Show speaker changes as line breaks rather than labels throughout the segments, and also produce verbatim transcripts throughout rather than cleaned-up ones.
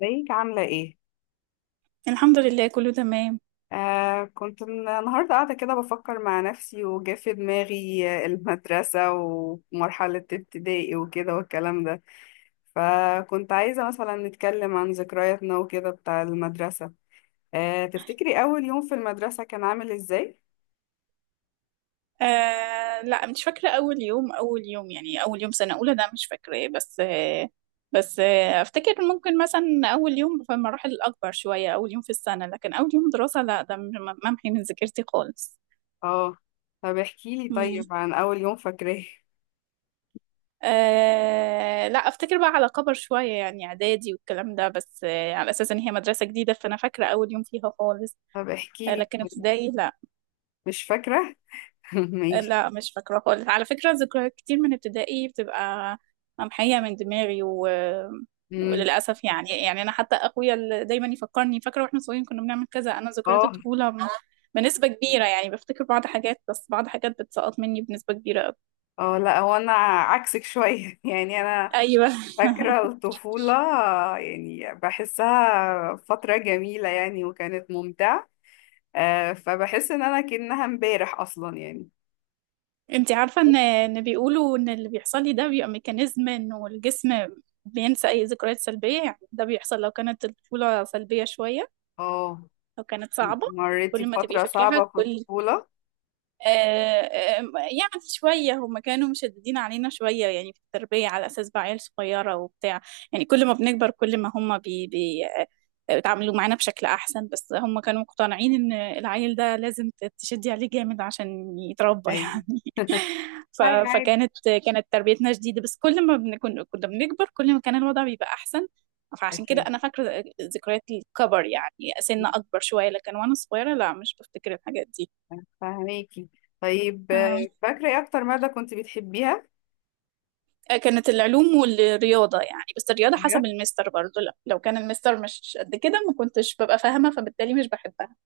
ازيك؟ عاملة ايه؟
الحمد لله، كله تمام.
آه كنت من- النهاردة قاعدة كده بفكر مع نفسي، وجا في دماغي آه، المدرسة ومرحلة ابتدائي وكده والكلام ده. فكنت عايزة مثلا نتكلم عن ذكرياتنا وكده بتاع المدرسة. آه تفتكري أول يوم في المدرسة كان عامل ازاي؟
آه لا، مش فاكرة. أول يوم أول يوم، يعني أول يوم سنة أولى، ده مش فاكراه، بس آه بس آه أفتكر ممكن مثلا أول يوم في المراحل الأكبر شوية، أول يوم في السنة. لكن أول يوم دراسة لا، ده م- ممحي من ذاكرتي خالص.
اه. طب احكيلي
مم.
طيب عن أول يوم فاكراه.
آه لا، أفتكر بقى على كبر شوية، يعني إعدادي والكلام ده، بس آه على أساس إن هي مدرسة جديدة، فأنا فاكرة أول يوم فيها خالص.
طب
آه
احكيلي
لكن
طيب.
ابتدائي لا.
مش فاكرة؟ ماشي.
لا، مش فاكرة خالص. على فكرة، ذكريات كتير من ابتدائي بتبقى ممحية من دماغي و...
مم.
وللأسف، يعني يعني أنا حتى أخويا اللي دايما يفكرني فاكرة واحنا صغيرين كنا بنعمل كذا، أنا ذكريات
اه.
الطفولة م- بنسبة كبيرة، يعني بفتكر بعض حاجات، بس بعض حاجات بتسقط مني بنسبة كبيرة أوي.
اه، لا هو انا عكسك شوية. يعني انا
أيوه.
فاكرة الطفولة، يعني بحسها فترة جميلة يعني، وكانت ممتعة. آه، فبحس إن أنا كأنها امبارح أصلا يعني.
أنت عارفة إن إن بيقولوا إن اللي بيحصل لي ده بيبقى ميكانيزم إنه الجسم بينسى أي ذكريات سلبية. يعني ده بيحصل لو كانت الطفولة سلبية شوية،
اه.
لو كانت صعبة،
مريتي
كل ما تبقي
بفترة صعبة
فاكراها
في
كل
الطفولة؟
آه، آم، يعني شوية، هم كانوا مشددين علينا شوية يعني في التربية، على أساس بقى عيال صغيرة وبتاع، يعني كل ما بنكبر كل ما هم بي بي آه، بيتعاملوا معانا بشكل أحسن. بس هم كانوا مقتنعين إن العيل ده لازم ت- تشدي عليه جامد عشان يتربى
أيوة.
يعني. ف-
هاي عادي.
فكانت كانت تربيتنا شديدة، بس كل ما بنكون كنا بنكبر كل ما كان الوضع بيبقى أحسن. فعشان كده
أكيد.
أنا فاكرة ذكريات الكبر، يعني سن أكبر شوية، لكن وأنا صغيرة لا، مش بفتكر الحاجات دي.
فهميكي. طيب، آه،
آه.
فاكرة إيه أكتر مادة كنت بتحبيها؟
كانت العلوم والرياضة يعني، بس الرياضة
بجد؟
حسب المستر برضو، لا، لو كان المستر مش قد كده ما كنتش ببقى فاهمة، فبالتالي مش بحبها،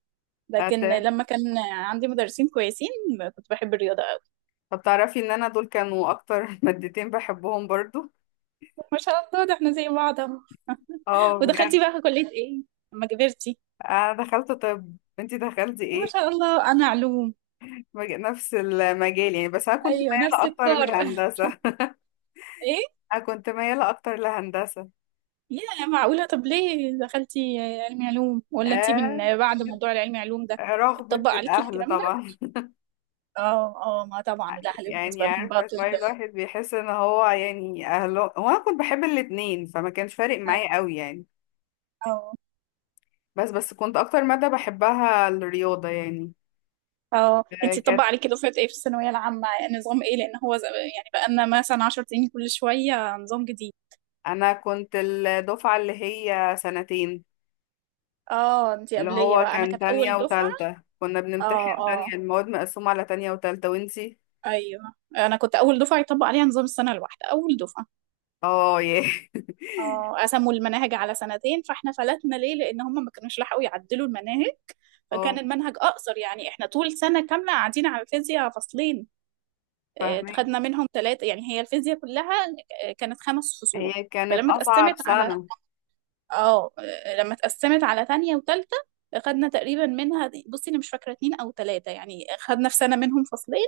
لكن
أت...
لما كان عندي مدرسين كويسين كنت بحب الرياضة أوي.
طب تعرفي إن أنا دول كانوا أكتر مادتين بحبهم برضو؟
ما شاء الله، ده احنا زي بعض اهو.
اه، بجد.
ودخلتي بقى كلية ايه لما كبرتي؟
أنا دخلت طب، أنتي دخلتي
ما
إيه؟
شاء الله، أنا علوم.
مج- نفس المجال يعني، بس انا كنت
أيوة،
مياله
نفس
اكتر
الكار.
لهندسه.
ايه؟
انا كنت مياله اكتر لهندسه
يا معقولة، طب ليه دخلتي علمي علوم؟ ولا انتي
آه،
من بعد موضوع العلمي علوم ده
رغبه
اتطبق عليكي
الاهل
الكلام ده؟
طبعا.
اه، اه، ما طبعا الأهل
يعني
بالنسبة لهم بقى
عارفه
طب.
شويه الواحد بيحس ان هو، يعني اهله، هو انا كنت بحب الاتنين فما كانش فارق معايا
أيوة.
قوي يعني.
اه.
بس بس كنت اكتر ماده بحبها الرياضه يعني.
اه،
آه
انتي طبق
كانت،
عليكي دفعة ايه في الثانوية العامة؟ يعني نظام ايه؟ لان هو ز- يعني بقالنا مثلا 10 سنين كل شوية نظام جديد.
انا كنت الدفعه اللي هي سنتين،
اه، انتي
اللي
قبلية
هو
بقى، انا
كان
كانت
تانية
اول دفعة.
وتالتة كنا
اه،
بنمتحن
اه،
تانية، المواد مقسومه على تانية وتالتة. وانتي؟
ايوه، انا كنت اول دفعة يطبق عليها نظام السنة الواحدة، اول دفعة.
اه، ياه.
اه، قسموا المناهج على سنتين، فاحنا فلتنا ليه؟ لان هم ما كانوش لحقوا يعدلوا المناهج،
اه،
فكان المنهج اقصر. يعني احنا طول سنة كاملة قاعدين على الفيزياء فصلين. اه،
فاهمين.
خدنا منهم ثلاثة يعني، هي الفيزياء كلها اه، كانت خمس فصول.
هي كانت
فلما
أصعب
اتقسمت على
سنة.
اه، لما اتقسمت على تانية وتالتة خدنا تقريبا منها، بصي انا مش فاكرة اتنين او تلاتة، يعني خدنا في سنة منهم فصلين،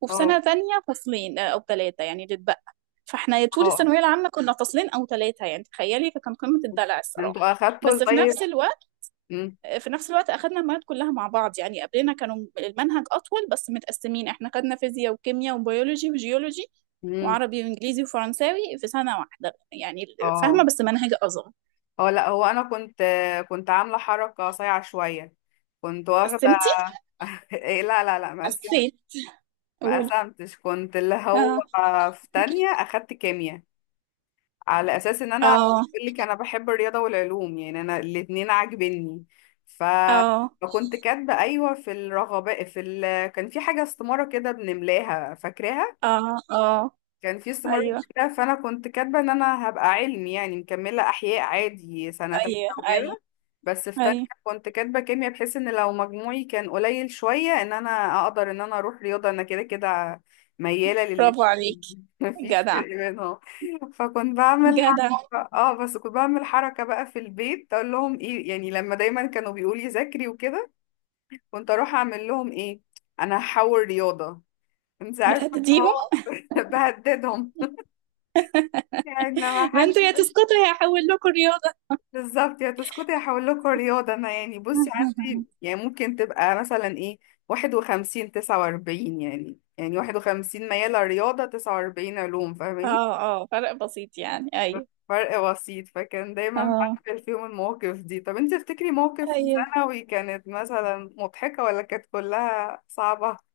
وفي
اه.
سنة تانية فصلين آه، او تلاتة يعني اللي اتبقى. فاحنا يا
اه.
طول
اه.
الثانوية العامة كنا فصلين او تلاتة، يعني تخيلي، فكان قمة الدلع الصراحة.
انتوا أخدتوا
بس في
الطيب.
نفس الوقت
مم.
في نفس الوقت اخدنا المواد كلها مع بعض، يعني قبلنا كانوا المنهج اطول بس متقسمين. احنا خدنا فيزياء وكيمياء وبيولوجي وجيولوجي
مم.
وعربي وانجليزي وفرنساوي في سنة واحدة يعني.
اه.
فاهمة؟ بس منهج اصغر.
اه، لا هو أنا كنت، كنت عاملة حركة صايعة شوية. كنت واخدة.
قسمتي؟
إيه، لا لا لا، ما قسمت
حسيت.
ما
قولي.
قسمتش. كنت اللي هو
اه،
في تانية أخدت كيمياء، على أساس إن أنا
اه،
بقول لك أنا بحب الرياضة والعلوم، يعني أنا الاتنين عاجبني. ف
اه،
فكنت كاتبة أيوة في الرغبة في ال... كان في حاجة استمارة كده بنملاها، فاكراها.
اه، اه،
كان في استمرار
ايوه،
كده. فانا كنت كاتبه ان انا هبقى علمي يعني، مكمله احياء عادي سنه تالتة
ايوه، ايوه،
وكده. بس في تانية
ايوه،
كنت كاتبه كيمياء، بحيث ان لو مجموعي كان قليل شويه ان انا اقدر ان انا اروح رياضه. انا كده كده مياله للاتنين.
برافو عليك.
مفيش
جدع.
فرق بينهم. فكنت بعمل
جدع.
حركه، اه، بس كنت بعمل حركه بقى في البيت، اقول لهم ايه، يعني لما دايما كانوا بيقولوا لي ذاكري وكده، كنت اروح اعمل لهم ايه: انا هحول رياضه. انت عارفه إن
بتهدديهم؟
هو بهددهم. يعني لما
ما
حد
انتوا يا
يقول-،
تسقطوا يا هحول لكم رياضة.
بالظبط، يا تسكتي هحول لكم رياضة أنا. يعني بصي عندي يعني ممكن تبقى مثلا إيه، واحد وخمسين تسعة وأربعين، يعني، يعني واحد وخمسين ميالة رياضة، تسعة وأربعين علوم، فاهماني؟
اه، اه، فرق بسيط يعني، ايوه.
فرق بسيط. فكان دايما
اه،
بعمل فيهم المواقف دي. طب انت تفتكري موقف في
ايوه.
ثانوي كانت مثلا مضحكة، ولا كانت كلها صعبة؟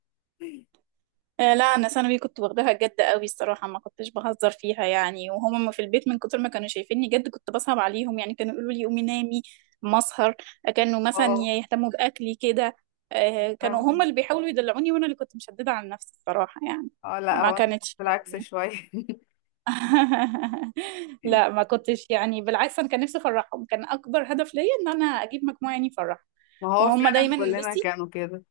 آه، لا، انا ثانوي كنت واخداها جد قوي الصراحه، ما كنتش بهزر فيها يعني. وهم في البيت من كتر ما كانوا شايفيني جد كنت بصعب عليهم، يعني كانوا يقولوا لي قومي نامي مسهر. كانوا مثلا
اه،
يهتموا باكلي كده. آه، كانوا هم
فاهمني.
اللي بيحاولوا يدلعوني، وانا اللي كنت مشدده على نفسي الصراحه يعني.
اه، لا
ما
هو انا
كانتش
كنت العكس شوية.
لا، ما كنتش، يعني بالعكس، انا كان نفسي افرحهم، كان اكبر هدف ليا ان انا اجيب مجموعه يعني افرحهم.
ما هو
وهم
فعلا
دايما
كلنا
بصي،
كانوا كده.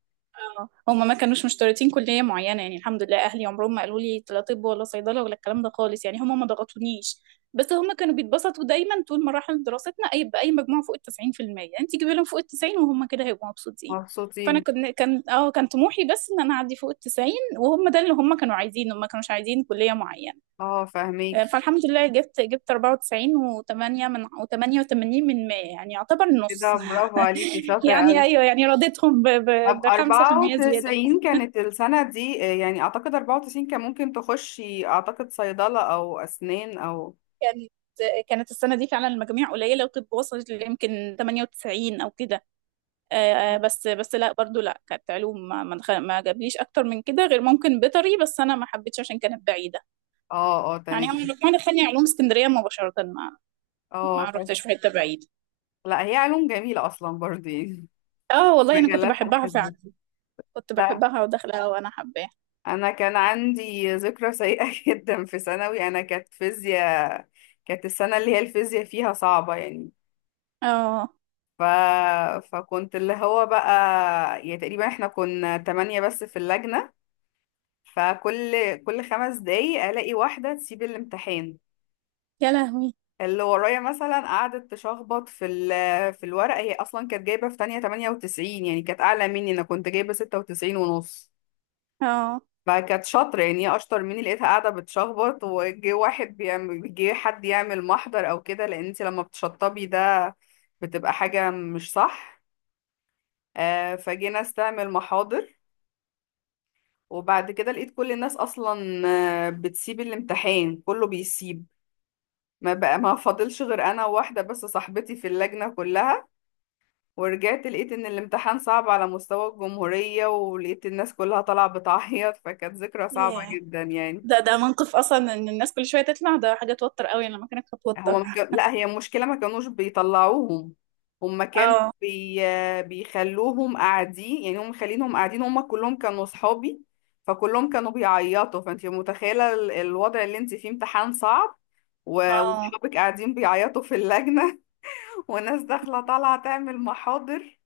اه، هما ما كانوش مشترطين كلية معينة، يعني الحمد لله أهلي عمرهم ما قالوا لي لا طب ولا صيدلة ولا الكلام ده خالص، يعني هما ما ضغطونيش. بس هما كانوا بيتبسطوا دايما طول مراحل دراستنا، أي بأي مجموع فوق التسعين في المية، أنت جيبي لهم فوق التسعين وهم كده هيبقوا مبسوطين. فأنا
مبسوطين.
كان كان اه كان طموحي بس إن أنا أعدي فوق التسعين، وهم ده اللي هم كانوا عايزينه، ما كانوش عايزين كلية معينة.
اه،
آه،
فاهميك.
فالحمد لله جبت جبت أربعة وتسعين و8 من و88 من مية، يعني يعتبر النص.
كده برافو عليكي، شاطرة
يعني
أوي.
أيوه، يعني رضيتهم
طب
ب خمسة في المية.
أربعة وتسعين كانت السنة دي، آه، يعني أعتقد أربعة وتسعين كان ممكن تخشي أعتقد صيدلة أو أسنان أو.
كانت كانت السنة دي فعلا المجاميع قليلة، وطب وصلت يمكن تمانية وتسعين أو كده. آه، بس بس لا برضو لا، كانت علوم، ما ما, دخل ما جابليش أكتر من كده غير ممكن بيطري، بس أنا ما حبيتش عشان كانت بعيدة.
اه، اه،
يعني هم
تمام.
الرقم دخلني علوم اسكندرية مباشرة، ما
اه،
ما
طب،
رحتش في حتة بعيدة.
لا هي علوم جميلة أصلا برضه يعني.
اه، والله أنا كنت
مجالاتها
بحبها
الحلوة.
فعلا. كنت
لا
بحبها وداخلها وأنا حباها.
أنا كان عندي ذكرى سيئة جدا في ثانوي، أنا كانت فيزياء. كانت السنة اللي هي الفيزياء فيها صعبة يعني.
اه.
ف... فكنت اللي هو بقى، يعني تقريبا احنا كنا تمانية بس في اللجنة. فكل كل خمس دقايق الاقي واحده تسيب الامتحان.
يا لهوي.
اللي ورايا مثلا قعدت تشخبط في ال- في الورقه. هي اصلا كانت جايبه في تانية تمانية وتسعين، يعني كانت اعلى مني، انا كنت جايبه ستة وتسعين ونص.
اه.
فكانت شاطره يعني، هي اشطر مني. لقيتها قاعده بتشخبط، وجه واحد بيعمل، جه حد يعمل محضر او كده، لان انت لما بتشطبي ده بتبقى حاجه مش صح. آه، فجينا استعمل محاضر. وبعد كده لقيت كل الناس اصلا، آه، بتسيب الامتحان، كله بيسيب. ما بقى، ما فاضلش غير انا وواحده بس، صاحبتي في اللجنه كلها. ورجعت لقيت ان الامتحان صعب على مستوى الجمهوريه، ولقيت الناس كلها طالعه بتعيط. فكانت ذكرى صعبه
ياه.
جدا يعني.
ده ده موقف أصلا، إن الناس كل شوية تطلع، ده حاجة توتر قوي. أنا لما كانت
هما
بتوتر
ما كان... لا هي المشكله ما كانوش بيطلعوهم. هما كانوا
اه،
بي... بيخلوهم قاعدين، يعني هم خلينهم قاعدين. هما كلهم كانوا صحابي، فكلهم كانوا بيعيطوا. فانت متخيله ال- الوضع اللي انت فيه: امتحان صعب و-
اه،
وصحابك قاعدين بيعيطوا في اللجنه، وناس داخلة طالعة تعمل محاضر.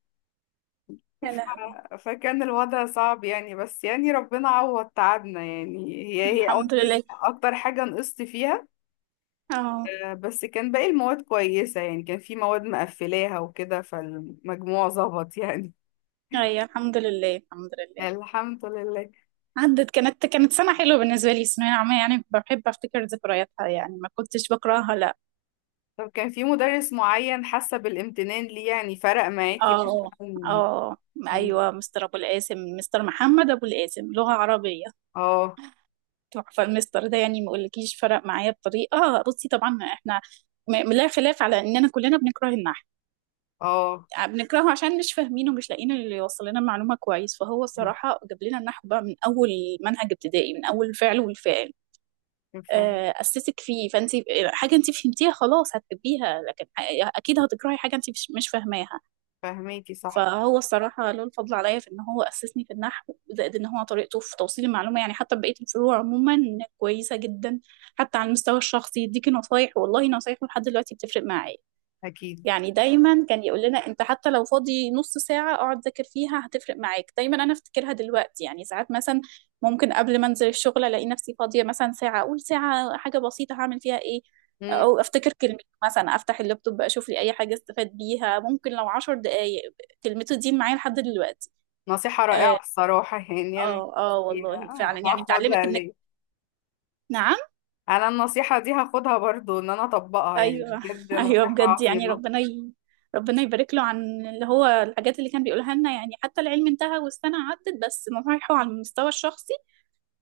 ف...
يا لهوي.
فكان الوضع صعب يعني، بس يعني ربنا عوض تعبنا يعني. هي هي
الحمد
أكتر
لله.
أكتر حاجة نقصت فيها.
اه،
آه، بس كان باقي المواد كويسة يعني، كان في مواد مقفلاها وكده، فالمجموع ظبط يعني.
ايوه، الحمد لله، الحمد لله.
الحمد لله.
عدت. كانت كانت سنة حلوة بالنسبة لي الثانوية العامة، يعني بحب افتكر ذكرياتها، يعني ما كنتش بكرهها لا.
طب كان في مدرس معين حاسة بالامتنان ليه، يعني فرق معاكي مثلا؟
اه، اه، ايوه، مستر ابو القاسم، مستر محمد ابو القاسم، لغة عربية.
اه.
تحفة المستر ده، يعني ما اقولكيش فرق معايا بطريقة. بصي طبعا احنا م- لا خلاف على اننا كلنا بنكره النحو،
اه،
آه، بنكرهه عشان مش فاهمينه، ومش لاقيين اللي يوصل لنا المعلومه كويس. فهو الصراحه جاب لنا النحو بقى من اول منهج ابتدائي، من اول الفعل والفاعل. آه، اسسك فيه، فانت حاجه انت فهمتيها خلاص هتحبيها، لكن اكيد هتكرهي حاجه انت مش مش فاهماها.
فاهماكي صح.
فهو الصراحه له الفضل عليا في ان هو اسسني في النحو، زائد ان هو طريقته في توصيل المعلومه، يعني حتى بقيه الفروع عموما كويسه جدا. حتى على المستوى الشخصي يديكي نصايح، والله نصايحه لحد دلوقتي بتفرق معايا.
أكيد.
يعني دايما كان يقول لنا انت حتى لو فاضي نص ساعة اقعد ذاكر فيها هتفرق معاك. دايما انا افتكرها دلوقتي، يعني ساعات مثلا ممكن قبل ما انزل الشغل الاقي نفسي فاضية مثلا ساعة، اقول ساعة حاجة بسيطة هعمل فيها ايه، او افتكر كلمة مثلا، افتح اللابتوب اشوف لي اي حاجة استفاد بيها ممكن، لو عشر دقايق. كلمته دي معايا لحد دلوقتي.
نصيحة رائعة
اه،
الصراحة، يعني أنا
اه، آه،
فيها،
والله
آه،
فعلا، يعني بتعلمك
هاخدها
انك.
ليه.
نعم؟
أنا النصيحة دي هاخدها برضو إن أنا أطبقها، يعني
ايوه.
بجد
ايوه
نصيحة
بجد، يعني
عظيمة.
ربنا ي... ربنا يبارك له عن اللي هو الحاجات اللي كان بيقولها لنا، يعني حتى العلم انتهى والسنه عدت، بس نصايحه على المستوى الشخصي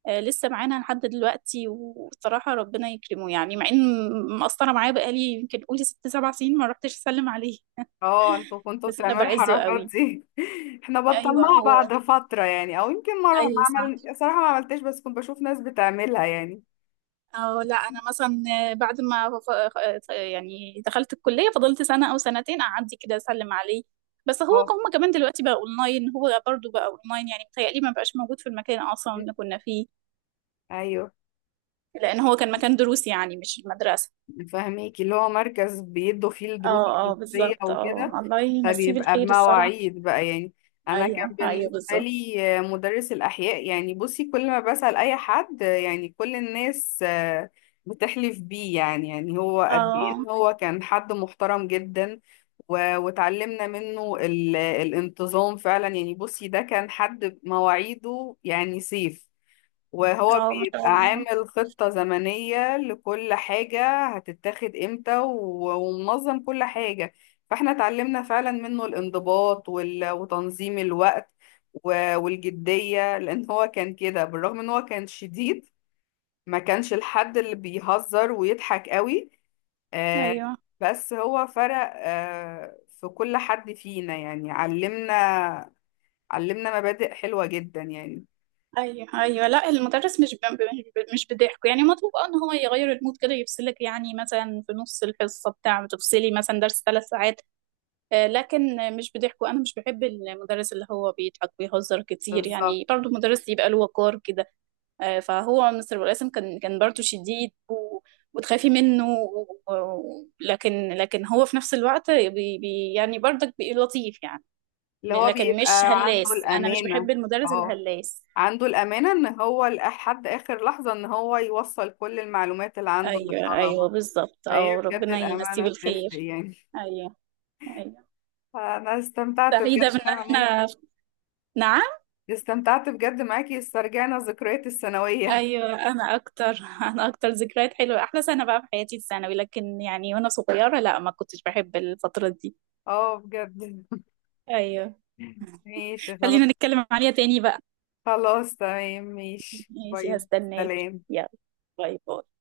آه لسه معانا لحد دلوقتي. وصراحه ربنا يكرمه، يعني مع ان مقصره معاه بقالي يمكن قولي ست سبع سنين ما رحتش اسلم عليه،
اه، انتوا كنتوا
بس انا
بتعملوا
بعزه
الحركات
قوي.
دي. احنا
ايوه
بطلناها
هو.
بعد فترة يعني. او يمكن مرة، ما
ايوه صح.
عمل، صراحة ما عملتش، بس كنت بشوف ناس بتعملها يعني.
أو لا، أنا مثلا بعد ما ف- ف- يعني دخلت الكلية فضلت سنة أو سنتين أعدي كده أسلم عليه. بس هو
اه.
هم كمان دلوقتي بقى أونلاين، هو برضو بقى أونلاين، يعني متهيألي ما بقاش موجود في المكان أصلا اللي كنا فيه.
ايوه،
لأن هو كان مكان دروس، يعني مش المدرسة.
فاهميكي، اللي هو مركز بيدوا فيه الدروس
اه، اه،
الخصوصية
بالظبط، اه
وكده،
الله يمسيه
فبيبقى
بالخير الصراحة.
بمواعيد بقى يعني. انا كان
أيوه أيوه
بالنسبه
بالظبط.
لي آه، مدرس الاحياء، يعني بصي كل ما بسال اي حد يعني، كل الناس آه، بتحلف بيه، يعني، يعني هو قد
اه،
ايه إن هو كان حد محترم جدا. و- واتعلمنا منه ال- الانتظام فعلا يعني. بصي ده كان حد مواعيده يعني سيف. وهو
اه، ما شاء
بيبقى
الله.
عامل خطة زمنية لكل حاجة هتتاخد امتى، و- ومنظم كل حاجة. فاحنا اتعلمنا فعلا منه الانضباط، وال- وتنظيم الوقت، و- والجدية. لان هو كان كده، بالرغم ان هو كان شديد، ما كانش الحد اللي بيهزر ويضحك قوي. آه،
أيوه.
بس هو فرق، آه، في كل حد فينا يعني. علمنا، علمنا مبادئ حلوة جدا يعني.
ايوه، ايوه، لا، المدرس مش ب... مش ب- مش بضحكه يعني مطلوب، اه، ان هو يغير المود كده يفصلك، يعني مثلا في نص الحصه بتاع، بتفصلي مثلا درس ثلاث ساعات آه، لكن مش بضحكه. انا مش بحب المدرس اللي هو بيضحك ويهزر كتير،
بالظبط،
يعني برضه مدرس يبقى له وقار كده. آه، فهو مستر القاسم كان كان برضه شديد و... وتخافي منه و... و- لكن لكن هو في نفس الوقت بي... بي... يعني برضك بي- لطيف يعني.
اللي هو
لكن
بيبقى
مش
عنده
هلاس، انا مش بحب
الأمانة.
المدرس
اه،
الهلاس.
عنده الأمانة إن هو لحد آخر لحظة إن هو يوصل كل المعلومات اللي عنده
ايوه، ايوه،
للطلبة.
بالظبط،
فهي
او
بجد
ربنا يمسيه
الأمانة بتفرق
بالخير.
يعني.
ايوه. ايوه.
فأنا استمتعت
سعيده
بجد
بان
معاك.
احنا. نعم؟
استمتعت بجد معاكي، استرجعنا ذكريات الثانوية.
ايوه، انا اكتر. انا اكتر ذكريات حلوه، احلى سنه بقى في حياتي الثانوي، لكن يعني وانا صغيره لا، ما كنتش بحب الفتره دي.
اه، بجد.
ايوه.
ماشي خلاص.
خلينا نتكلم عليها تاني بقى.
خلاص تمام، ماشي،
ماشي،
باي.
هستناك.
سلام.
يلا. باي باي.